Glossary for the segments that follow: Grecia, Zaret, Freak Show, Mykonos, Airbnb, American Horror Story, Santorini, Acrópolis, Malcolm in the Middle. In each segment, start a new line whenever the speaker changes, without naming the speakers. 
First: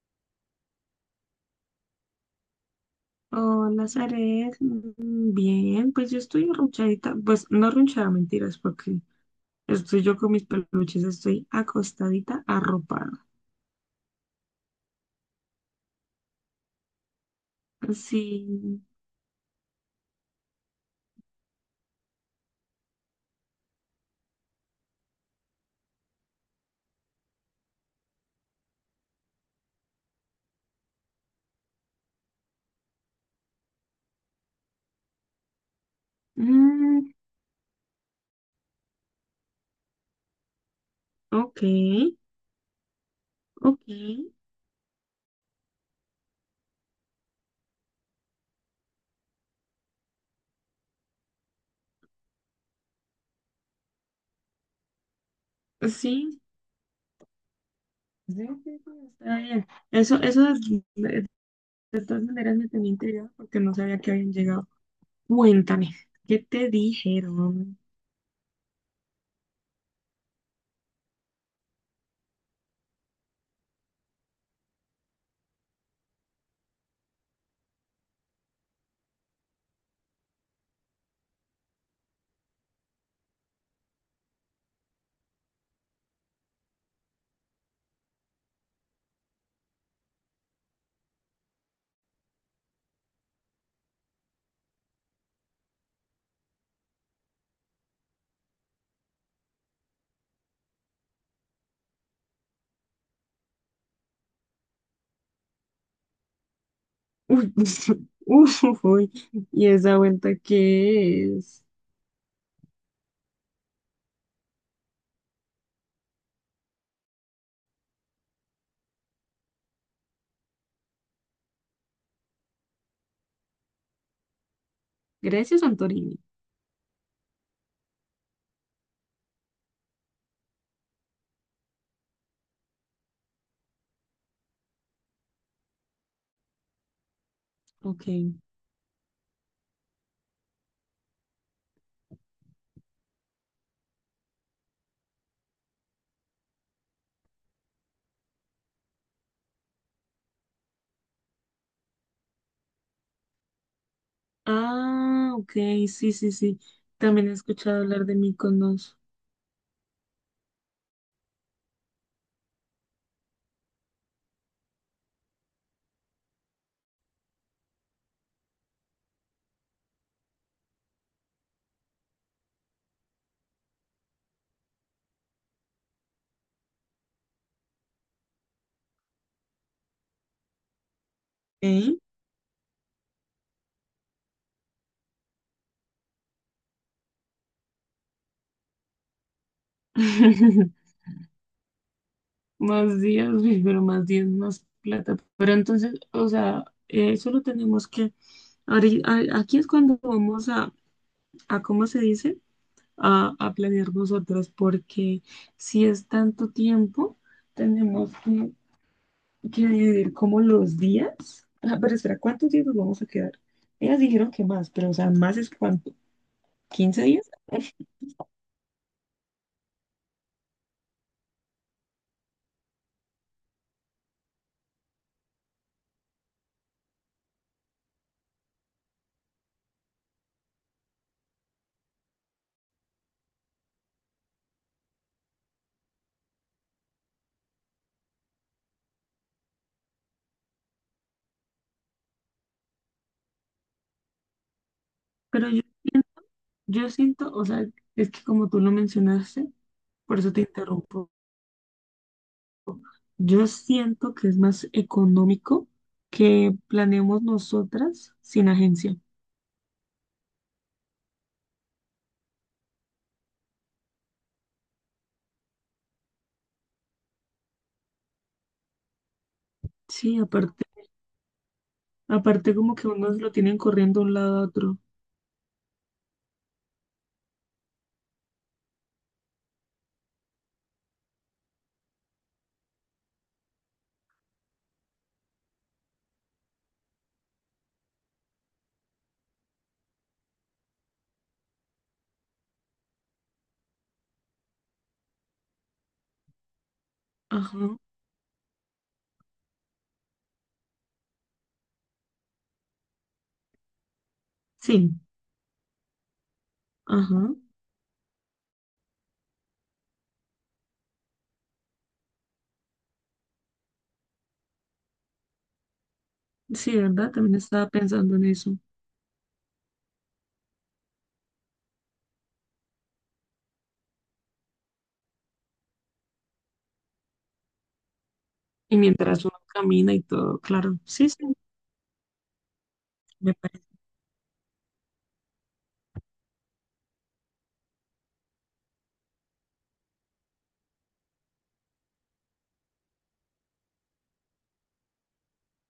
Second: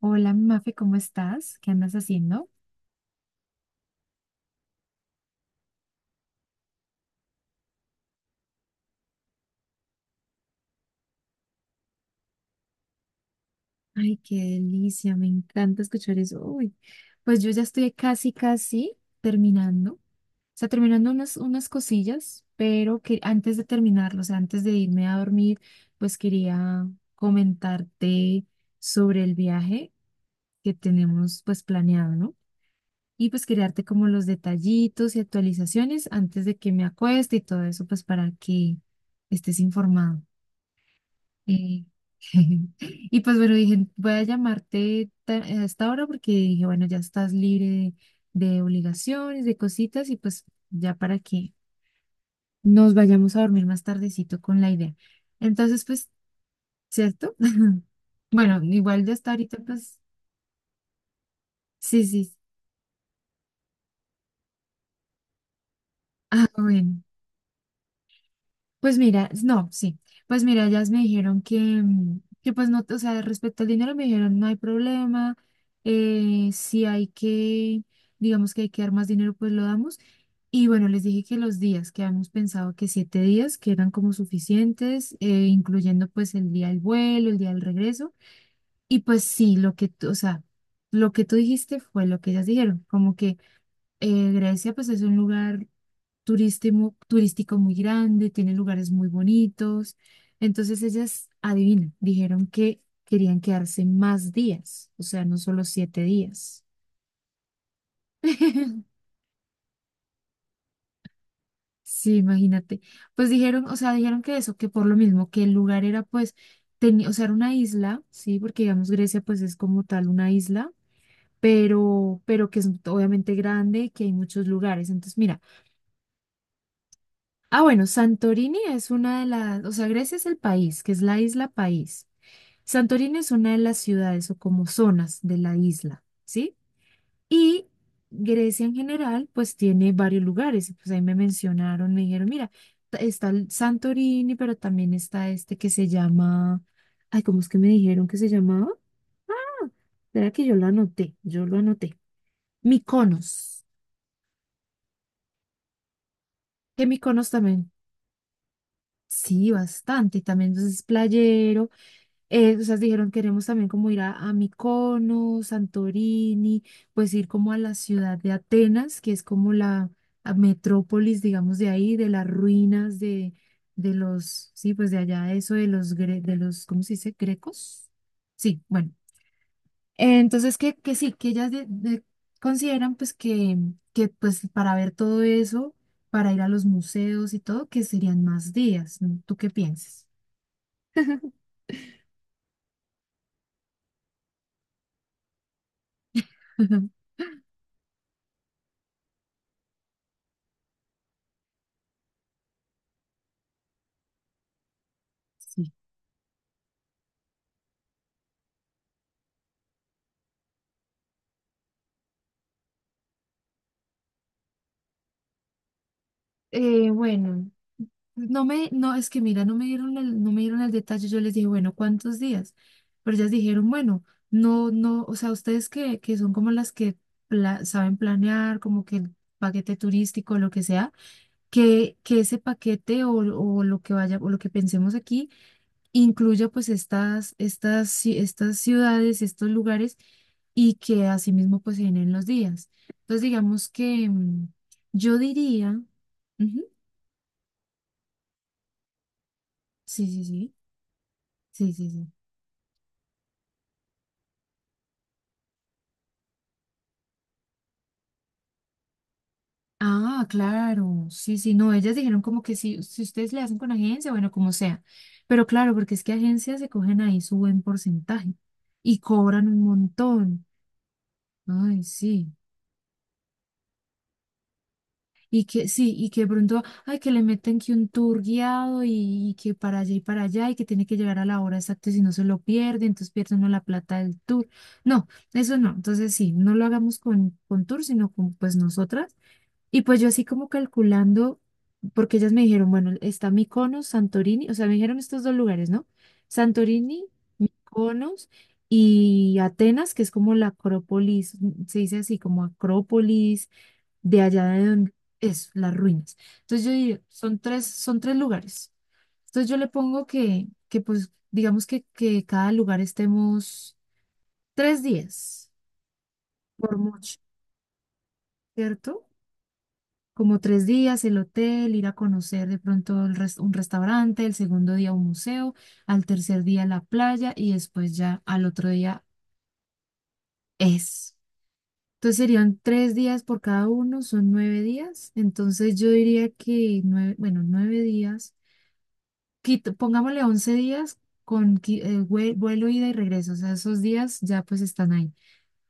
Hola, mi Mafe, ¿cómo estás? ¿Qué andas haciendo?
Hola, Zaret. Bien, pues yo estoy arrunchadita. Pues no arrunchada, mentiras, porque estoy yo con mis peluches, estoy acostadita, arropada.
Ay, qué delicia, me encanta escuchar eso. Uy, pues yo ya estoy casi,
Sí.
casi terminando. O sea, terminando unas cosillas, pero que antes de terminarlo, o sea, antes de irme a dormir, pues quería comentarte sobre el viaje que tenemos pues planeado, ¿no? Y pues quería darte como los detallitos y actualizaciones antes de que me
Mm,
acueste y todo eso, pues para que estés informado.
ok,
Eh, Y pues bueno,
ok.
dije, voy a
Sí,
llamarte a esta hora porque dije, bueno, ya estás libre de obligaciones, de cositas y pues ya para que nos vayamos a dormir más tardecito con la idea. Entonces, pues,
sí,
¿cierto?
sí,
Bueno,
sí,
igual ya está
está
ahorita,
bien.
pues,
Eso
sí,
de todas
sí.
maneras me tenía intrigada porque no sabía que habían llegado. Cuéntame, ¿qué
Ah,
te
bueno.
dijeron?
Pues mira, no, sí. Pues mira, ellas me dijeron que, que pues no, o sea, respecto al dinero me dijeron no hay problema, si hay que, digamos que hay que dar más dinero, pues lo damos. Y bueno, les dije que los días, que habíamos pensado que 7 días, que eran como suficientes, incluyendo pues el día del vuelo, el día del regreso. Y pues sí, lo que tú, o sea, lo que tú dijiste fue lo que ellas dijeron, como que Grecia pues es un lugar turístico, turístico muy grande, tiene lugares muy bonitos. Entonces ellas, adivina, dijeron que querían quedarse más días, o sea, no solo 7 días.
Uy, uy, uy. Uy. ¿Y esa vuelta qué es?
Sí, imagínate. Pues dijeron, o sea, dijeron que eso, que por lo mismo, que el lugar era pues, tenía, o sea, era una isla, sí, porque digamos Grecia pues es como tal una isla, pero que es obviamente grande, y que hay muchos lugares. Entonces, mira,
Grecia o Santorini.
ah, bueno, Santorini es una de las, o sea, Grecia es el país, que es la isla país. Santorini es una de las ciudades o como zonas de la isla, ¿sí? Y
Ok.
Grecia en general, pues tiene varios lugares. Pues ahí me mencionaron, me dijeron, mira, está el Santorini, pero también está este que se llama, ay, ¿cómo es que me dijeron que se llamaba? Era que yo lo anoté, yo lo anoté. Mykonos,
Ah, ok, sí, sí, sí.
que
También
Mykonos
he
también,
escuchado hablar de Mykonos.
sí, bastante, y también entonces es playero. O sea, dijeron, queremos también como ir a, Mykonos, Santorini, pues ir como a la ciudad de Atenas, que es como la a metrópolis, digamos, de ahí, de las ruinas de los, sí, pues de allá, eso de los, ¿cómo se dice? ¿Grecos? Sí, bueno. Entonces, que sí, que ellas
Ok.
consideran pues que pues para ver todo eso, para ir a los museos y todo, que serían más días, ¿no? ¿Tú qué piensas?
Más días, uy, pero más días, más plata. Pero entonces, o sea, solo tenemos que... Aquí es cuando vamos a ¿cómo se dice? A planear nosotros, porque
Sí.
si es tanto tiempo, tenemos que dividir como los días. Ah, pero espera, ¿cuántos días nos vamos a quedar? Ellas dijeron que más, pero o sea, más es cuánto, ¿quince días?
Bueno. No me, no, es que mira, no me dieron el, no me dieron el detalle. Yo les dije, bueno, ¿cuántos días? Pero ellas dijeron, bueno, no, no, o sea, ustedes que son como las que saben planear, como que el paquete turístico, lo que sea, que ese paquete o lo que vaya, o lo que pensemos aquí, incluya pues estas ciudades, estos lugares, y que asimismo pues se den los días. Entonces, digamos que yo
Pero yo,
diría, ujú,
yo siento, o sea, es que como tú lo mencionaste,
sí,
por
sí,
eso te
sí,
interrumpo,
sí, sí, sí.
yo siento que es más económico que planeemos nosotras sin agencia.
Ah, claro, sí, sí, no, ellas dijeron como que si ustedes le hacen con agencia, bueno, como sea, pero claro, porque es que agencias se cogen ahí su buen porcentaje y cobran un
Sí,
montón,
aparte,
ay,
aparte como que unos lo tienen corriendo de un lado a otro.
sí, y que de pronto, ay, que le meten que un tour guiado y que para allá y que tiene que llegar a la hora exacta y si no se lo pierde, entonces pierde uno la plata del tour, no, eso no, entonces sí, no lo hagamos con, tour, sino con pues nosotras. Y pues yo así como calculando, porque ellas me dijeron, bueno, está Mykonos, Santorini, o sea, me dijeron estos dos lugares, ¿no? Santorini,
Ajá,
Mykonos y Atenas, que es como la Acrópolis, se dice así como Acrópolis, de allá de donde
sí,
es, las ruinas. Entonces yo digo,
ajá,
son tres lugares. Entonces yo le pongo que pues digamos que cada lugar estemos 3 días, por
sí, ¿verdad?
mucho,
También estaba pensando en eso.
¿cierto? Como 3 días, el hotel, ir a conocer de pronto el un restaurante, el segundo día un museo, al tercer día la playa y después ya al otro
Y
día
mientras uno camina y todo, claro, sí,
es.
sí,
Entonces serían 3 días
me
por
parece.
cada uno, son 9 días. Entonces yo diría que nueve, bueno, 9 días, pongámosle 11 días con vuelo, ida y regreso. O sea, esos días ya pues están ahí.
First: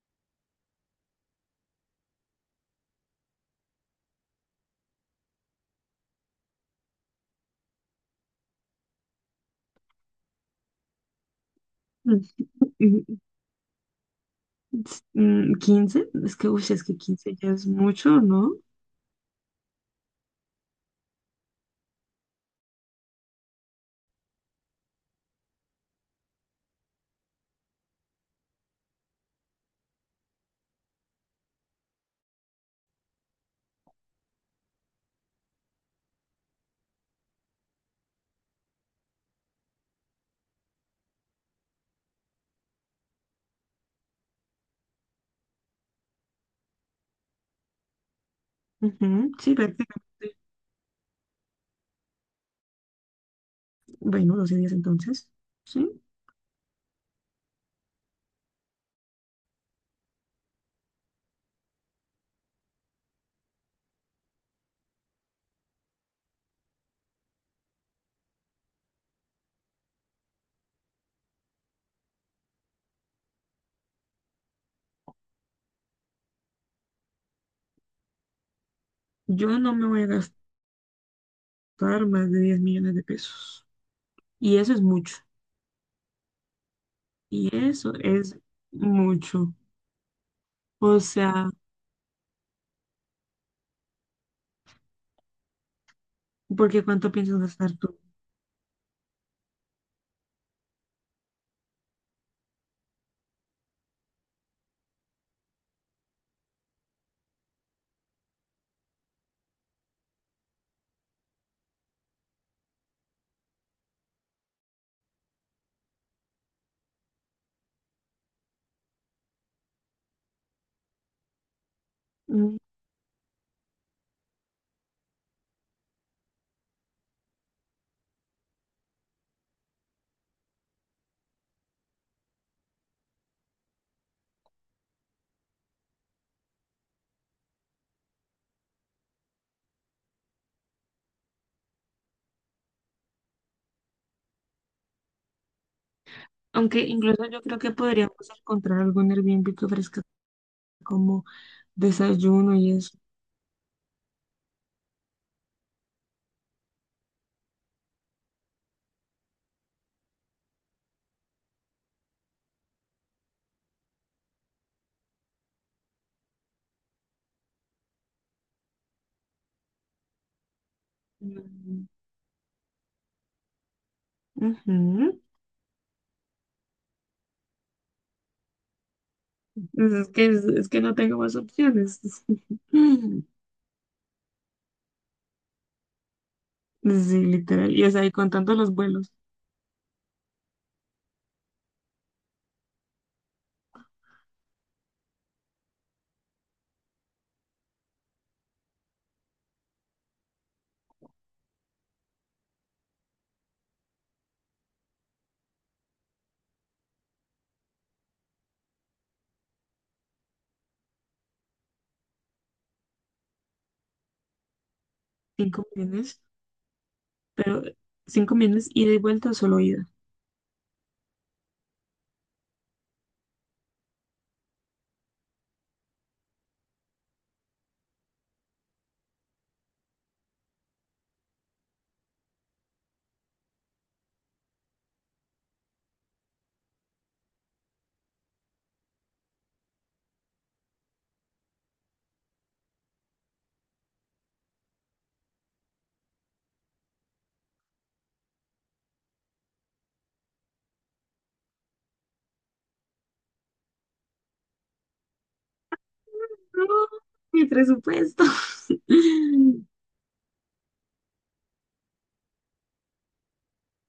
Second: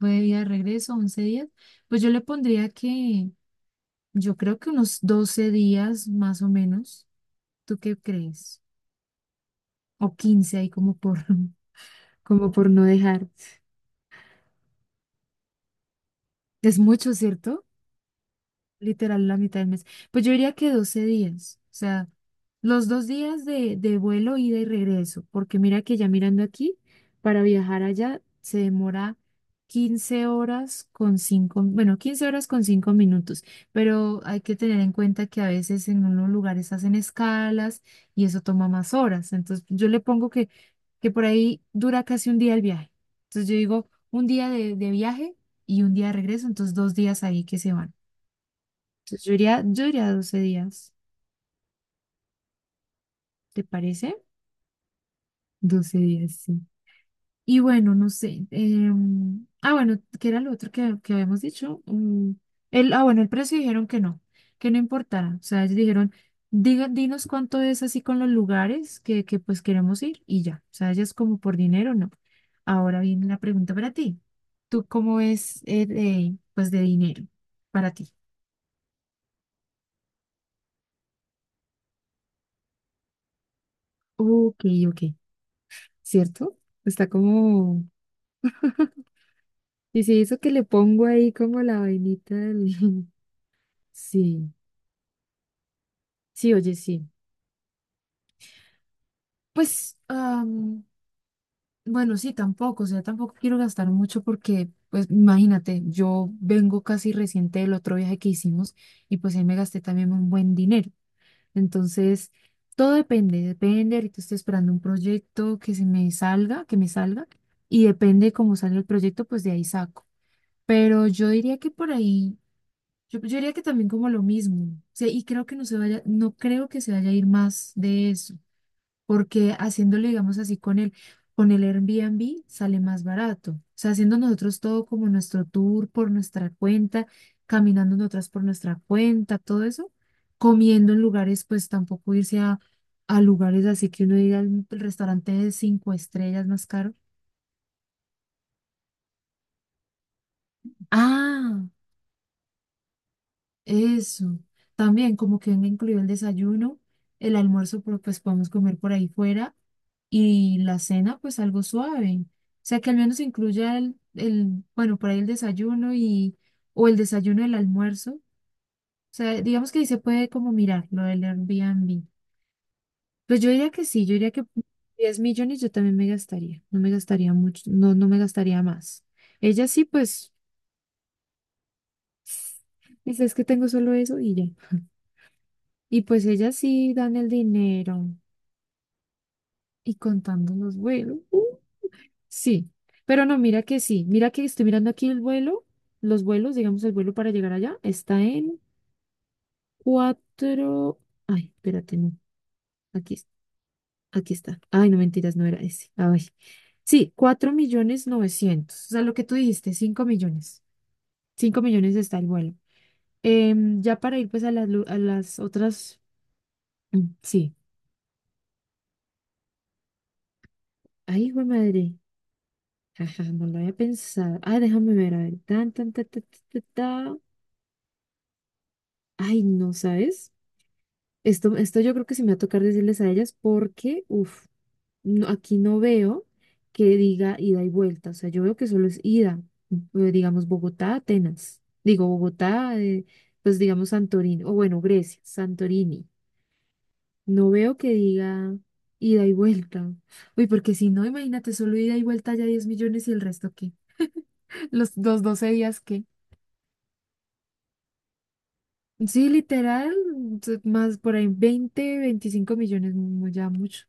Vuelo, ida y regreso, 11 días. Pues yo le pondría que yo creo que unos 12 días más o menos. ¿Tú qué crees? O 15 ahí como por, como por no
Mm,
dejar.
15, es que, uy,
Es
es que
mucho,
15 ya
¿cierto?
es mucho, ¿no?
Literal, la mitad del mes. Pues yo diría que 12 días, o sea, los dos días de, vuelo, ida y regreso, porque mira que ya mirando aquí, para viajar allá se demora 15 horas con 5, bueno, 15 horas con 5 minutos, pero hay que tener en cuenta que a veces en unos lugares hacen escalas y eso toma más horas. Entonces yo le pongo que, por ahí dura casi un día el viaje. Entonces yo digo, un día de viaje y un día de regreso, entonces 2 días ahí que se van. Entonces yo
Ujú, sí,
iría, yo iría
prácticamente.
12 días, ¿te parece?
Bueno, 12 días entonces, ¿sí?
12 días, sí. Y bueno, no sé. Ah, bueno, ¿qué era lo otro que, habíamos dicho? El, ah, bueno, el precio dijeron que no importara. O sea, ellos dijeron, diga, dinos cuánto es así con los lugares que pues queremos ir y ya. O sea, ya es como por dinero, no. Ahora viene la pregunta para ti. ¿Tú cómo es de, pues de dinero para ti?
Yo no me voy a gastar más de 10 millones de pesos. Y
Ok,
eso es
ok,
mucho.
¿cierto? Está
Y
como...
eso es mucho.
Y si eso que le
O
pongo ahí
sea,
como la vainita del... Sí, sí, oye,
porque
sí.
¿cuánto piensas gastar tú?
Pues, bueno, sí, tampoco, o sea, tampoco quiero gastar mucho porque, pues, imagínate, yo vengo casi reciente del otro viaje que hicimos y pues ahí me gasté también un buen dinero. Entonces, todo depende, depende, ahorita estoy esperando un proyecto que se me salga, que me salga, y depende cómo salga el proyecto, pues de ahí saco. Pero yo diría que por ahí.
Mm.
Yo diría que también como lo mismo, o sea, y creo que no se vaya, no creo que se vaya a ir más de eso, porque haciéndolo, digamos así, con el, Airbnb sale más barato, o sea, haciendo nosotros todo como nuestro tour por nuestra cuenta, caminando nosotras por nuestra cuenta, todo eso, comiendo en lugares, pues tampoco irse a lugares así que uno diga "Mm, el restaurante de cinco estrellas más
Aunque
caro".
incluso yo creo que podríamos encontrar algún Airbnb que ofrezca como
Ah,
desayuno y eso.
eso. También como que venga incluido el desayuno, el almuerzo, pues podemos comer por ahí fuera y la cena, pues algo suave. O sea, que al menos incluya el, bueno, por ahí el desayuno y, o el desayuno, el almuerzo. O sea, digamos que ahí se puede como mirar lo del
Mm,
Airbnb. Pues yo diría que sí, yo diría que 10
ujú.
millones yo también me gastaría, no me gastaría mucho, no, no me gastaría más. Ella sí,
Pues Es que,
pues,
es que no tengo más opciones.
dice, es que tengo solo eso y ya. Y pues ellas sí dan
Sí,
el
literal. Y es
dinero
ahí contando los vuelos,
y contando los vuelos. Sí, pero no, mira que sí. Mira que estoy mirando aquí el vuelo, los vuelos, digamos el vuelo para llegar allá, está en cuatro. Ay, espérate, no. Aquí, aquí está. Ay, no mentiras, no era ese. Ay. Sí, cuatro millones novecientos. O sea, lo que tú dijiste, 5 millones. 5 millones está el vuelo. Ya para ir pues a las, a las
5
otras.
millones.
Mm, sí.
Pero cinco millones ida y vuelta o solo ida.
Ay, hijo de madre. Jaja, no lo había pensado. Ah, déjame ver, a ver. Tan, tan, ta, ta, ta, ta, ta. Ay, no, ¿sabes? Esto yo creo que sí me va a tocar decirles a ellas porque, uff, no, aquí no veo que diga ida y vuelta. O sea, yo veo que solo es ida. eh, Digamos, Bogotá, Atenas. Digo, Bogotá, pues digamos Santorini. O bueno, Grecia, Santorini. No veo que diga ida y vuelta. Uy, porque si no, imagínate, solo ida y vuelta ya 10 millones y el resto, ¿qué? Los dos 12 días, ¿qué?
No, mi presupuesto.
Sí, literal, más por ahí 20, 25 millones, ya mucho.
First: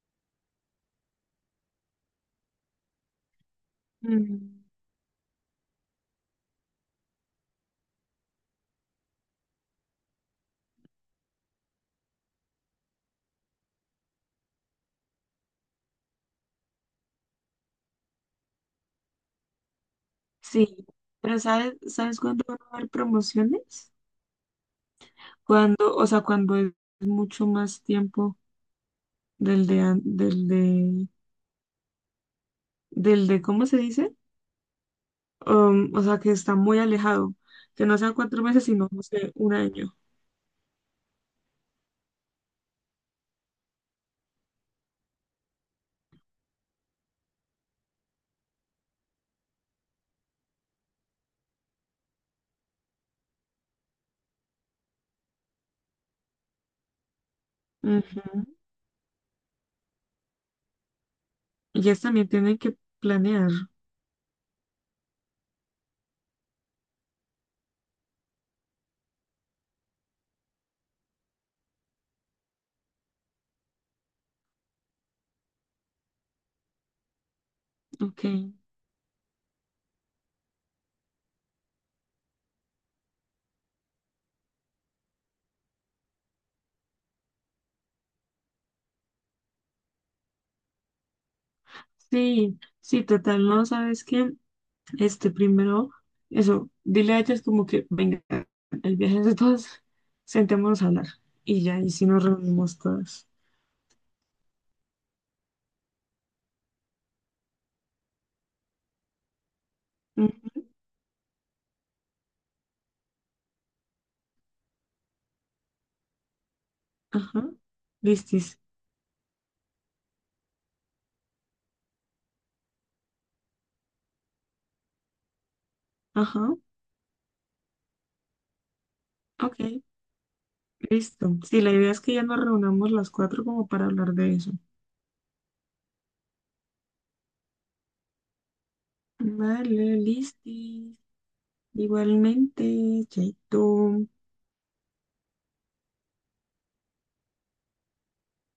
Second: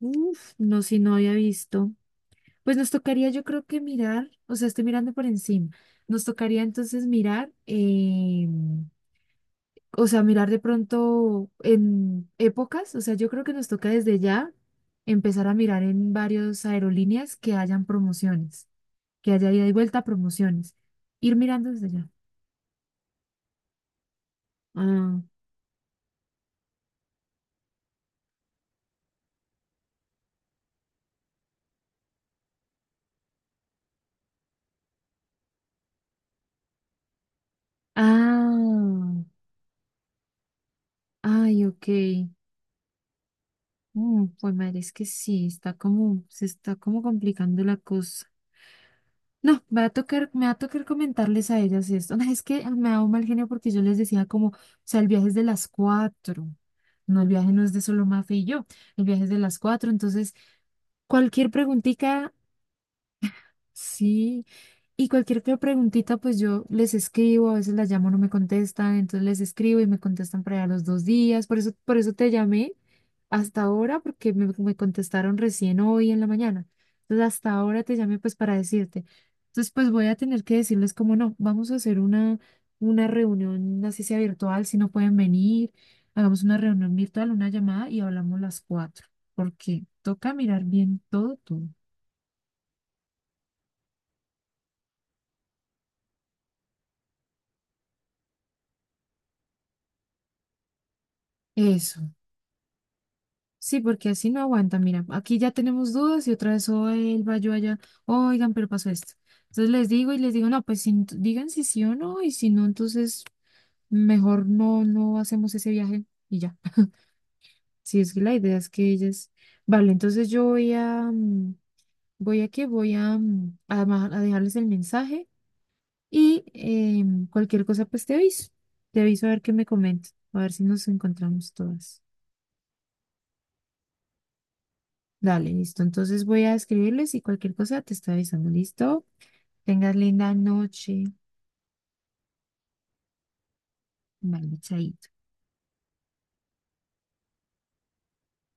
Uf, no, si no había visto. Pues nos tocaría, yo creo que mirar, o
Mm,
sea, estoy mirando por encima. Nos tocaría entonces mirar, o sea, mirar de pronto en épocas, o sea, yo creo que nos toca desde ya empezar a mirar en varias aerolíneas que hayan promociones, que haya ida y vuelta promociones.
sí,
Ir
pero
mirando
¿sabes,
desde ya.
sabes cuándo van a haber promociones?
Ah,
Cuando, o sea, cuando es mucho más tiempo del de, an- del de, ¿cómo se dice? O sea, que está muy alejado, que no sean cuatro meses, sino, no
ah,
sé, un año.
ay, ok. Pues madre, es que sí, está como, se está como complicando la cosa. No, me va a tocar, me va a tocar comentarles a ellas esto. No, es que me da un mal genio porque yo les decía como, o sea, el viaje es de las cuatro. No, el viaje no es de solo
Ujú.
Mafe y yo, el viaje es de las cuatro. Entonces, cualquier
Y ellas también
preguntita,
tienen que planear.
sí. Y cualquier que preguntita, pues yo les escribo, a veces las llamo, no me contestan, entonces les escribo y me contestan para allá los 2 días. Por eso te llamé hasta ahora, porque me contestaron recién hoy en la mañana. Entonces, hasta ahora te llamé
Ok.
pues para decirte. Entonces, pues voy a tener que decirles como no, vamos a hacer una reunión, así sea virtual, si no pueden venir, hagamos una reunión virtual, una llamada y hablamos las cuatro, porque toca mirar bien todo tú.
Sí, sí, total, no, ¿sabes qué? Este primero, eso, dile a ellas como que, venga, el viaje es de todas, sentémonos a hablar. Y ya, y
Eso.
si nos reunimos todas.
Sí, porque así no aguanta. Mira, aquí ya tenemos dudas y otra vez, o él va yo allá, oigan, pero pasó esto. Entonces les digo y les digo,
Mm,
no, pues digan si sí o no, y si no, entonces mejor no, no hacemos ese viaje y ya.
ajá,
Sí, es que la idea
listis.
es que ellas. Vale, entonces yo voy a, voy a qué voy a, a, a dejarles el mensaje
Ajá,
y cualquier cosa, pues te aviso. Te aviso a ver qué
ok,
me comenta, a ver si nos
listo.
encontramos
Sí, la idea es
todas.
que ya nos reunamos las cuatro como para hablar de eso.
Dale, listo. Entonces voy a escribirles y cualquier cosa te estoy avisando. ¿Listo?
Vale,
Tengas linda
listis.
noche.
Igualmente, chaito.
Bye, chaito.